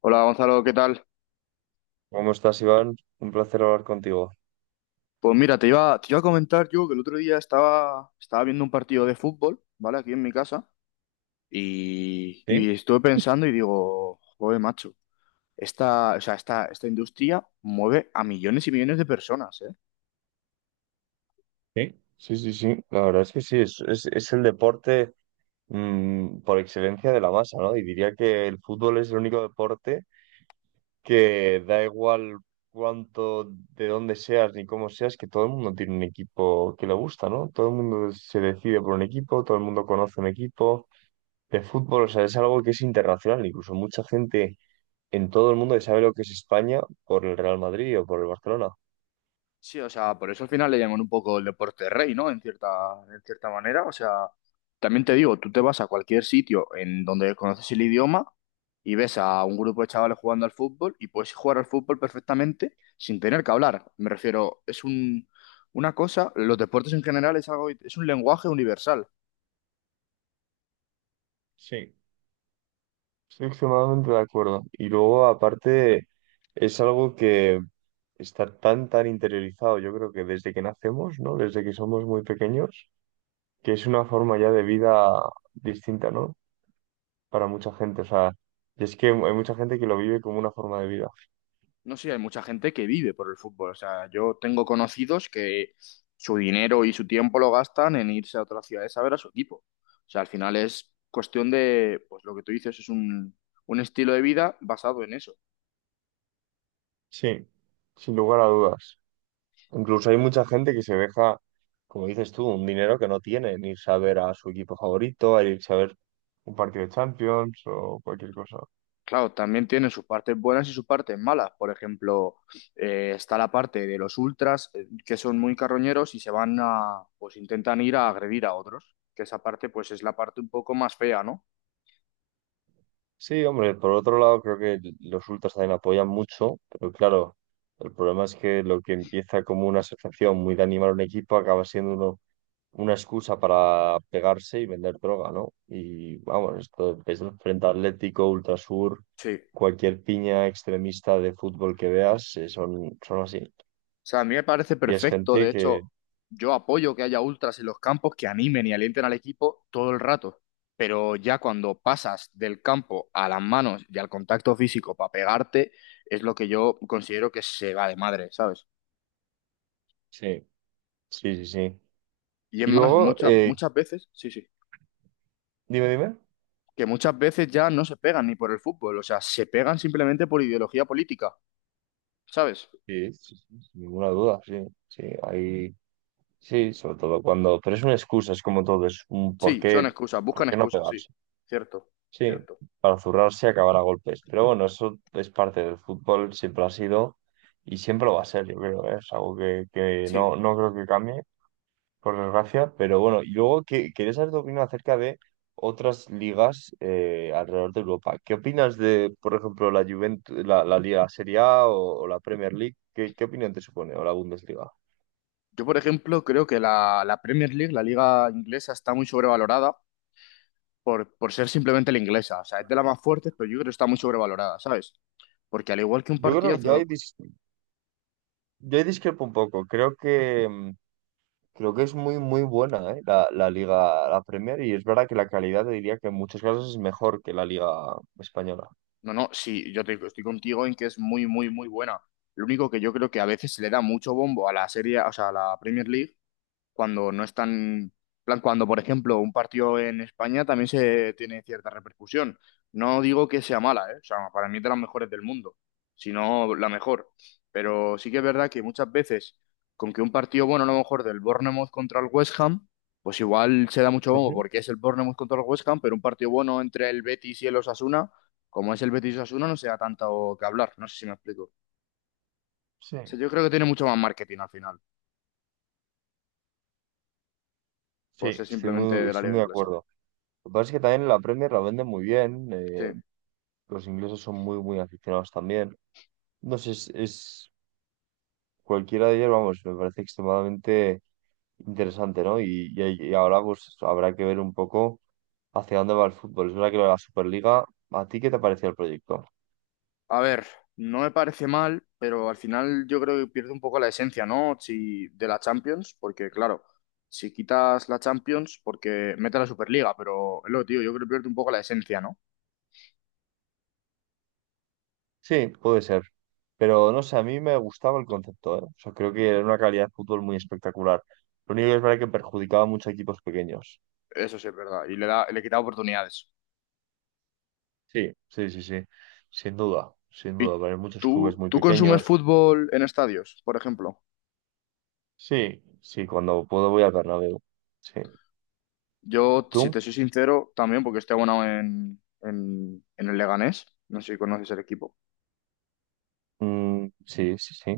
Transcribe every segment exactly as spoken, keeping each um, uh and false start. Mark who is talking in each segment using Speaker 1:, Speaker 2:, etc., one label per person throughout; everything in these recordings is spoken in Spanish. Speaker 1: Hola Gonzalo, ¿qué tal?
Speaker 2: ¿Cómo estás, Iván? Un placer hablar contigo.
Speaker 1: Pues mira, te iba, te iba a comentar yo que el otro día estaba, estaba viendo un partido de fútbol, ¿vale? Aquí en mi casa y,
Speaker 2: Sí,
Speaker 1: y estuve pensando y digo, joder, macho, esta, o sea, esta, esta industria mueve a millones y millones de personas, ¿eh?
Speaker 2: sí, sí, sí, sí. La verdad es que sí, es, es- es el deporte mm, por excelencia de la masa, ¿no? Y diría que el fútbol es el único deporte que da igual cuánto, de dónde seas ni cómo seas, que todo el mundo tiene un equipo que le gusta, ¿no? Todo el mundo se decide por un equipo, todo el mundo conoce un equipo de fútbol, o sea, es algo que es internacional, incluso mucha gente en todo el mundo que sabe lo que es España por el Real Madrid o por el Barcelona.
Speaker 1: Sí, o sea, por eso al final le llaman un poco el deporte rey, ¿no? En cierta, en cierta manera. O sea, también te digo, tú te vas a cualquier sitio en donde conoces el idioma y ves a un grupo de chavales jugando al fútbol y puedes jugar al fútbol perfectamente sin tener que hablar. Me refiero, es un, una cosa, los deportes en general es algo, es un lenguaje universal.
Speaker 2: Sí. Estoy extremadamente de acuerdo. Y luego, aparte, es algo que está tan, tan interiorizado, yo creo que desde que nacemos, ¿no? Desde que somos muy pequeños, que es una forma ya de vida distinta, ¿no? Para mucha gente. O sea, y es que hay mucha gente que lo vive como una forma de vida.
Speaker 1: No sé, hay mucha gente que vive por el fútbol. O sea, yo tengo conocidos que su dinero y su tiempo lo gastan en irse a otras ciudades a ver a su equipo. O sea, al final es cuestión de, pues lo que tú dices, es un, un estilo de vida basado en eso.
Speaker 2: Sí, sin lugar a dudas. Incluso hay mucha gente que se deja, como dices tú, un dinero que no tiene, en irse a ver a su equipo favorito, a irse a ver un partido de Champions o cualquier cosa.
Speaker 1: Claro, también tiene sus partes buenas y sus partes malas. Por ejemplo, eh, está la parte de los ultras, eh, que son muy carroñeros y se van a, pues intentan ir a agredir a otros. Que esa parte, pues es la parte un poco más fea, ¿no?
Speaker 2: Sí, hombre, por otro lado creo que los ultras también apoyan mucho, pero claro, el problema es que lo que empieza como una asociación muy de animar a un equipo acaba siendo uno, una excusa para pegarse y vender droga, ¿no? Y vamos, esto es el Frente Atlético, Ultrasur,
Speaker 1: Sí.
Speaker 2: cualquier piña extremista de fútbol que veas, eh, son, son así.
Speaker 1: O sea, a mí me parece
Speaker 2: Y es
Speaker 1: perfecto. De
Speaker 2: gente
Speaker 1: hecho,
Speaker 2: que.
Speaker 1: yo apoyo que haya ultras en los campos que animen y alienten al equipo todo el rato. Pero ya cuando pasas del campo a las manos y al contacto físico para pegarte, es lo que yo considero que se va de madre, ¿sabes?
Speaker 2: Sí, sí, sí, sí.
Speaker 1: Y es
Speaker 2: Y
Speaker 1: más,
Speaker 2: luego,
Speaker 1: muchas,
Speaker 2: eh,
Speaker 1: muchas veces, sí, sí,
Speaker 2: dime, dime.
Speaker 1: que muchas veces ya no se pegan ni por el fútbol. O sea, se pegan simplemente por ideología política, ¿sabes?
Speaker 2: Sí, sí, sí, sin ninguna duda, sí, sí, hay. Sí, sobre todo cuando, pero es una excusa, es como todo, es un por
Speaker 1: Sí,
Speaker 2: qué,
Speaker 1: son excusas,
Speaker 2: por
Speaker 1: buscan
Speaker 2: qué no
Speaker 1: excusas, sí.
Speaker 2: pegarse.
Speaker 1: Cierto,
Speaker 2: Sí,
Speaker 1: cierto.
Speaker 2: para zurrarse y acabar a golpes. Pero bueno, eso es parte del fútbol, siempre ha sido y siempre lo va a ser, yo creo, ¿eh? Es algo que, que
Speaker 1: Sí.
Speaker 2: no, no creo que cambie, por desgracia. Pero bueno, y luego que, quería saber tu opinión acerca de otras ligas eh, alrededor de Europa. ¿Qué opinas de, por ejemplo, la Juventus, la, la Liga Serie A o, o la Premier League? ¿Qué, qué opinión te supone? O la Bundesliga.
Speaker 1: Yo, por ejemplo, creo que la, la Premier League, la liga inglesa, está muy sobrevalorada por, por ser simplemente la inglesa. O sea, es de las más fuertes, pero yo creo que está muy sobrevalorada, ¿sabes? Porque al igual que un
Speaker 2: Yo creo que
Speaker 1: partidazo,
Speaker 2: ya hay
Speaker 1: lo-
Speaker 2: dis- Yo discrepo un poco. Creo que mm, creo que es muy muy buena, ¿eh? la, la Liga, la Premier, y es verdad que la calidad te diría que en muchos casos es mejor que la Liga española.
Speaker 1: no, no, sí, yo te, estoy contigo en que es muy, muy, muy buena. Lo único que yo creo que a veces se le da mucho bombo a la serie, o sea, a la Premier League, cuando no están, plan, cuando por ejemplo un partido en España también se tiene cierta repercusión. No digo que sea mala, ¿eh? O sea, para mí es de las mejores del mundo, sino la mejor. Pero sí que es verdad que muchas veces con que un partido bueno, a lo mejor del Bournemouth contra el West Ham, pues igual se da mucho bombo
Speaker 2: Ujú.
Speaker 1: porque es el Bournemouth contra el West Ham, pero un partido bueno entre el Betis y el Osasuna, como es el Betis Osasuna, no se da tanto que hablar. No sé si me explico.
Speaker 2: Sí.
Speaker 1: O sea, yo creo que tiene mucho más marketing al final,
Speaker 2: Sí,
Speaker 1: por ser
Speaker 2: estoy
Speaker 1: simplemente
Speaker 2: muy,
Speaker 1: de la
Speaker 2: estoy
Speaker 1: liga
Speaker 2: muy de
Speaker 1: inglesa.
Speaker 2: acuerdo. Lo que pasa es que también la Premier la venden muy bien,
Speaker 1: Sí.
Speaker 2: eh, los ingleses son muy, muy aficionados también. No sé, es, es- cualquiera de ellos, vamos, me parece extremadamente interesante, ¿no? Y, y, ahí- y ahora pues habrá que ver un poco hacia dónde va el fútbol. Es verdad que lo de la Superliga, ¿a ti qué te pareció el proyecto?
Speaker 1: A ver, no me parece mal, pero al final yo creo que pierde un poco la esencia, ¿no? Si, de la Champions, porque claro, si quitas la Champions, porque mete la Superliga, pero es lo que te digo, yo creo que pierde un poco la esencia, ¿no?
Speaker 2: Sí, puede ser. Pero no sé, a mí me gustaba el concepto, ¿eh? O sea, creo que era una calidad de fútbol muy espectacular. Lo único que es verdad que perjudicaba mucho a equipos pequeños.
Speaker 1: Eso sí es verdad, y le da, le quita oportunidades.
Speaker 2: Sí, sí, sí, sí. Sin duda, sin
Speaker 1: ¿Y
Speaker 2: duda. Pero hay muchos clubes
Speaker 1: tú,
Speaker 2: muy
Speaker 1: tú consumes
Speaker 2: pequeños.
Speaker 1: fútbol en estadios, por ejemplo?
Speaker 2: Sí, sí, cuando puedo voy al Bernabéu. Sí.
Speaker 1: Yo, si
Speaker 2: ¿Tú?
Speaker 1: te soy sincero, también porque estoy abonado en, en, en el Leganés, no sé si conoces el equipo.
Speaker 2: Mm, sí, sí, sí.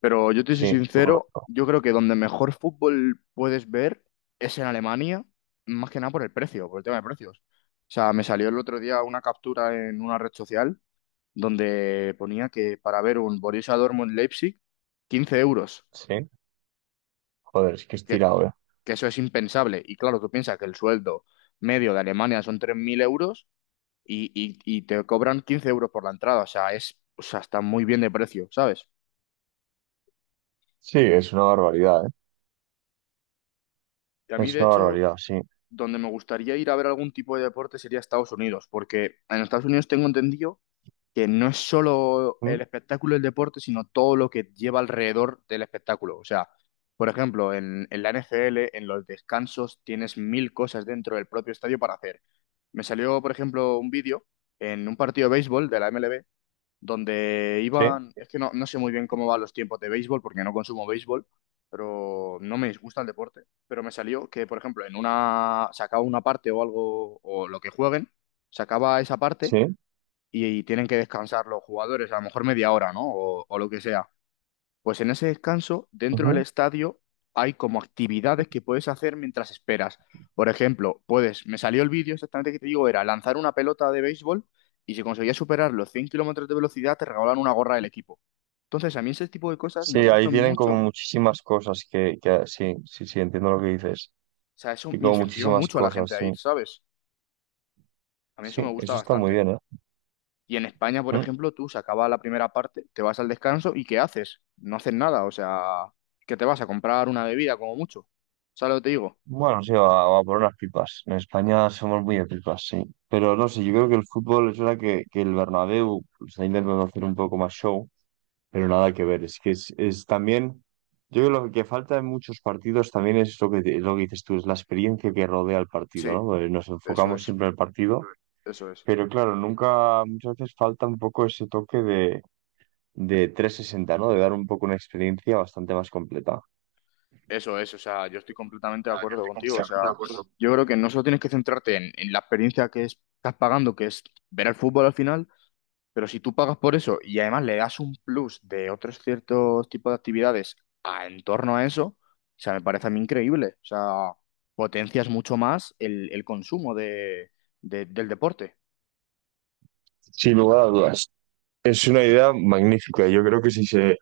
Speaker 1: Pero yo te soy
Speaker 2: Sí, lo
Speaker 1: sincero,
Speaker 2: conozco.
Speaker 1: yo creo que donde mejor fútbol puedes ver es en Alemania, más que nada por el precio, por el tema de precios. O sea, me salió el otro día una captura en una red social donde ponía que para ver un Borussia Dortmund-Leipzig, quince euros,
Speaker 2: Sí. Joder, es que es
Speaker 1: que,
Speaker 2: tirado, ¿eh?
Speaker 1: que eso es impensable. Y claro, tú piensas que el sueldo medio de Alemania son tres mil euros y, y, y te cobran quince euros por la entrada. O sea, es, o sea, está muy bien de precio, ¿sabes?
Speaker 2: Sí, es una barbaridad, ¿eh?
Speaker 1: Y a mí,
Speaker 2: Es
Speaker 1: de
Speaker 2: una
Speaker 1: hecho,
Speaker 2: barbaridad, sí.
Speaker 1: donde me gustaría ir a ver algún tipo de deporte sería Estados Unidos, porque en Estados Unidos tengo entendido que no es solo
Speaker 2: Mm.
Speaker 1: el espectáculo del deporte, sino todo lo que lleva alrededor del espectáculo. O sea, por ejemplo, en, en la N F L, en los descansos, tienes mil cosas dentro del propio estadio para hacer. Me salió, por ejemplo, un vídeo en un partido de béisbol de la M L B donde
Speaker 2: Sí,
Speaker 1: iban, es que no, no sé muy bien cómo van los tiempos de béisbol porque no consumo béisbol, pero no me disgusta el deporte. Pero me salió que, por ejemplo, en una, se acaba una parte o algo, o lo que jueguen, se acaba esa parte
Speaker 2: sí.
Speaker 1: y tienen que descansar los jugadores, a lo mejor media hora, ¿no? O, o lo que sea. Pues en ese descanso, dentro del estadio, hay como actividades que puedes hacer mientras esperas. Por ejemplo, puedes, me salió el vídeo exactamente que te digo, era lanzar una pelota de béisbol y si conseguías superar los cien kilómetros de velocidad, te regalaban una gorra del equipo. Entonces, a mí ese tipo de cosas me
Speaker 2: Sí, ahí
Speaker 1: gustan
Speaker 2: tienen
Speaker 1: mucho.
Speaker 2: como
Speaker 1: O
Speaker 2: muchísimas cosas que, que sí, sí, sí, entiendo lo que dices.
Speaker 1: sea, eso
Speaker 2: Y
Speaker 1: me
Speaker 2: como
Speaker 1: incentiva
Speaker 2: muchísimas
Speaker 1: mucho a la
Speaker 2: cosas,
Speaker 1: gente a
Speaker 2: sí.
Speaker 1: ir, ¿sabes? A mí eso me
Speaker 2: Sí,
Speaker 1: gusta
Speaker 2: eso está muy
Speaker 1: bastante.
Speaker 2: bien, ¿eh?
Speaker 1: Y en España, por
Speaker 2: Mm.
Speaker 1: ejemplo, tú se acaba la primera parte, te vas al descanso y ¿qué haces? No haces nada, o sea, que te vas a comprar una bebida como mucho. ¿Sabes lo que te digo?
Speaker 2: Bueno, sí, va, va por unas pipas. En España somos muy de pipas, sí. Pero no sé, yo creo que el fútbol es verdad que, que el Bernabéu pues, está intentando hacer un poco más show, pero nada que ver. Es que es, es también, yo creo que lo que falta en muchos partidos también es lo que, te- lo que dices tú, es la experiencia que rodea el partido,
Speaker 1: Sí.
Speaker 2: ¿no? Porque nos
Speaker 1: Eso
Speaker 2: enfocamos
Speaker 1: es,
Speaker 2: siempre en el partido.
Speaker 1: eso es,
Speaker 2: Pero claro, nunca, muchas veces falta un poco ese toque de, de, trescientos sesenta, ¿no? De dar un poco una experiencia bastante más completa.
Speaker 1: eso es, o sea, yo estoy completamente de acuerdo contigo, o sea, yo creo que no solo tienes que centrarte en, en la experiencia que es- estás pagando, que es ver el fútbol al final, pero si tú pagas por eso y además le das un plus de otros ciertos tipos de actividades a, en torno a eso, o sea, me parece a mí increíble, o sea, potencias mucho más el, el consumo de, de- del deporte.
Speaker 2: Sin lugar a dudas. Es una idea magnífica. Yo creo que si se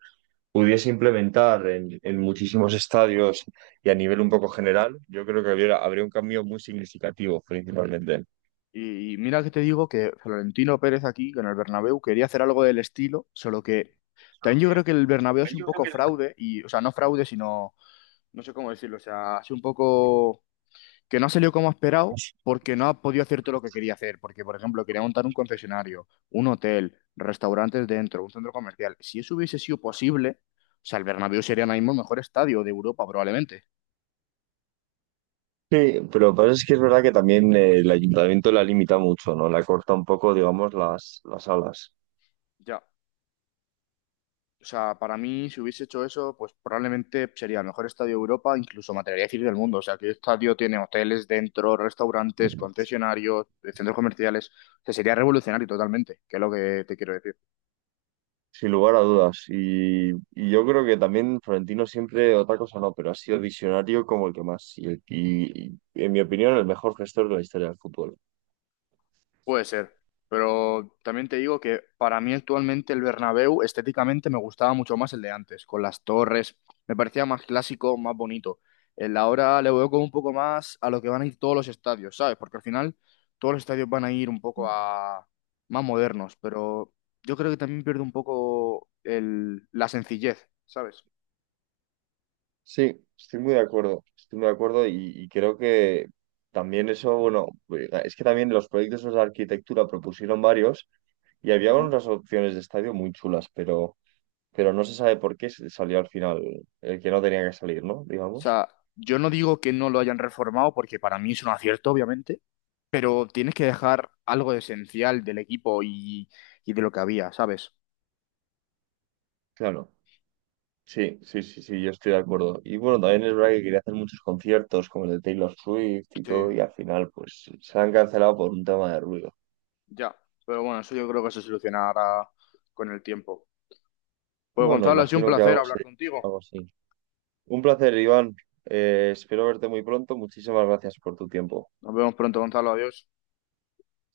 Speaker 2: pudiese implementar en, en muchísimos estadios y a nivel un poco general, yo creo que habría, habría un cambio muy significativo, principalmente.
Speaker 1: Y, y mira que te digo que Florentino Pérez aquí, con el Bernabéu, quería hacer algo del estilo, solo que también yo creo que el Bernabéu es un poco fraude, y, o sea, no fraude, sino, no sé cómo decirlo, o sea, es un poco que no ha salido como ha esperado porque no ha podido hacer todo lo que quería hacer, porque, por ejemplo, quería montar un concesionario, un hotel, restaurantes dentro, un centro comercial. Si eso hubiese sido posible, o sea, el Bernabéu sería ahora mismo el mejor estadio de Europa, probablemente.
Speaker 2: Sí, pero lo que pasa es que es verdad que también eh, el ayuntamiento la limita mucho, ¿no? La corta un poco, digamos, las, las alas.
Speaker 1: Ya. O sea, para mí, si hubiese hecho eso, pues probablemente sería el mejor estadio de Europa, incluso me atrevería a decir del mundo. O sea, que el estadio tiene hoteles dentro, restaurantes, concesionarios, eh, centros comerciales. O sea, sería revolucionario totalmente, que es lo que te quiero decir.
Speaker 2: Sin lugar a dudas. Y, y yo creo que también Florentino siempre, otra cosa no, pero ha sido visionario como el que más. Y, el- y- y, en mi opinión, el mejor gestor de la historia del fútbol.
Speaker 1: Puede ser, pero también te digo que para mí actualmente el Bernabéu estéticamente me gustaba mucho más el de antes, con las torres, me parecía más clásico, más bonito. El de ahora le veo como un poco más a lo que van a ir todos los estadios, ¿sabes? Porque al final todos los estadios van a ir un poco a más modernos, pero yo creo que también pierde un poco el la sencillez, ¿sabes?
Speaker 2: Sí, estoy muy de acuerdo. Estoy muy de acuerdo y, y creo que también eso, bueno, pues, es que también los proyectos esos de arquitectura propusieron varios y había
Speaker 1: Ujú. O
Speaker 2: unas opciones de estadio muy chulas, pero, pero no se sabe por qué salió al final el que no tenía que salir, ¿no? Digamos.
Speaker 1: sea, yo no digo que no lo hayan reformado, porque para mí es un acierto, obviamente, pero tienes que dejar algo esencial del equipo y, y de lo que había, ¿sabes?
Speaker 2: Claro. Sí, sí, sí, sí, yo estoy de acuerdo. Y bueno, también es verdad que quería hacer muchos conciertos como el de Taylor Swift y
Speaker 1: Sí,
Speaker 2: todo, y al final pues se han cancelado por un tema de ruido.
Speaker 1: ya. Pero bueno, eso yo creo que se solucionará con el tiempo. Pues
Speaker 2: Bueno,
Speaker 1: Gonzalo, ha sido un
Speaker 2: imagino que
Speaker 1: placer
Speaker 2: algo,
Speaker 1: hablar
Speaker 2: se-
Speaker 1: contigo.
Speaker 2: algo así. Un placer, Iván. Eh, espero verte muy pronto. Muchísimas gracias por tu tiempo.
Speaker 1: Nos vemos pronto, Gonzalo. Adiós.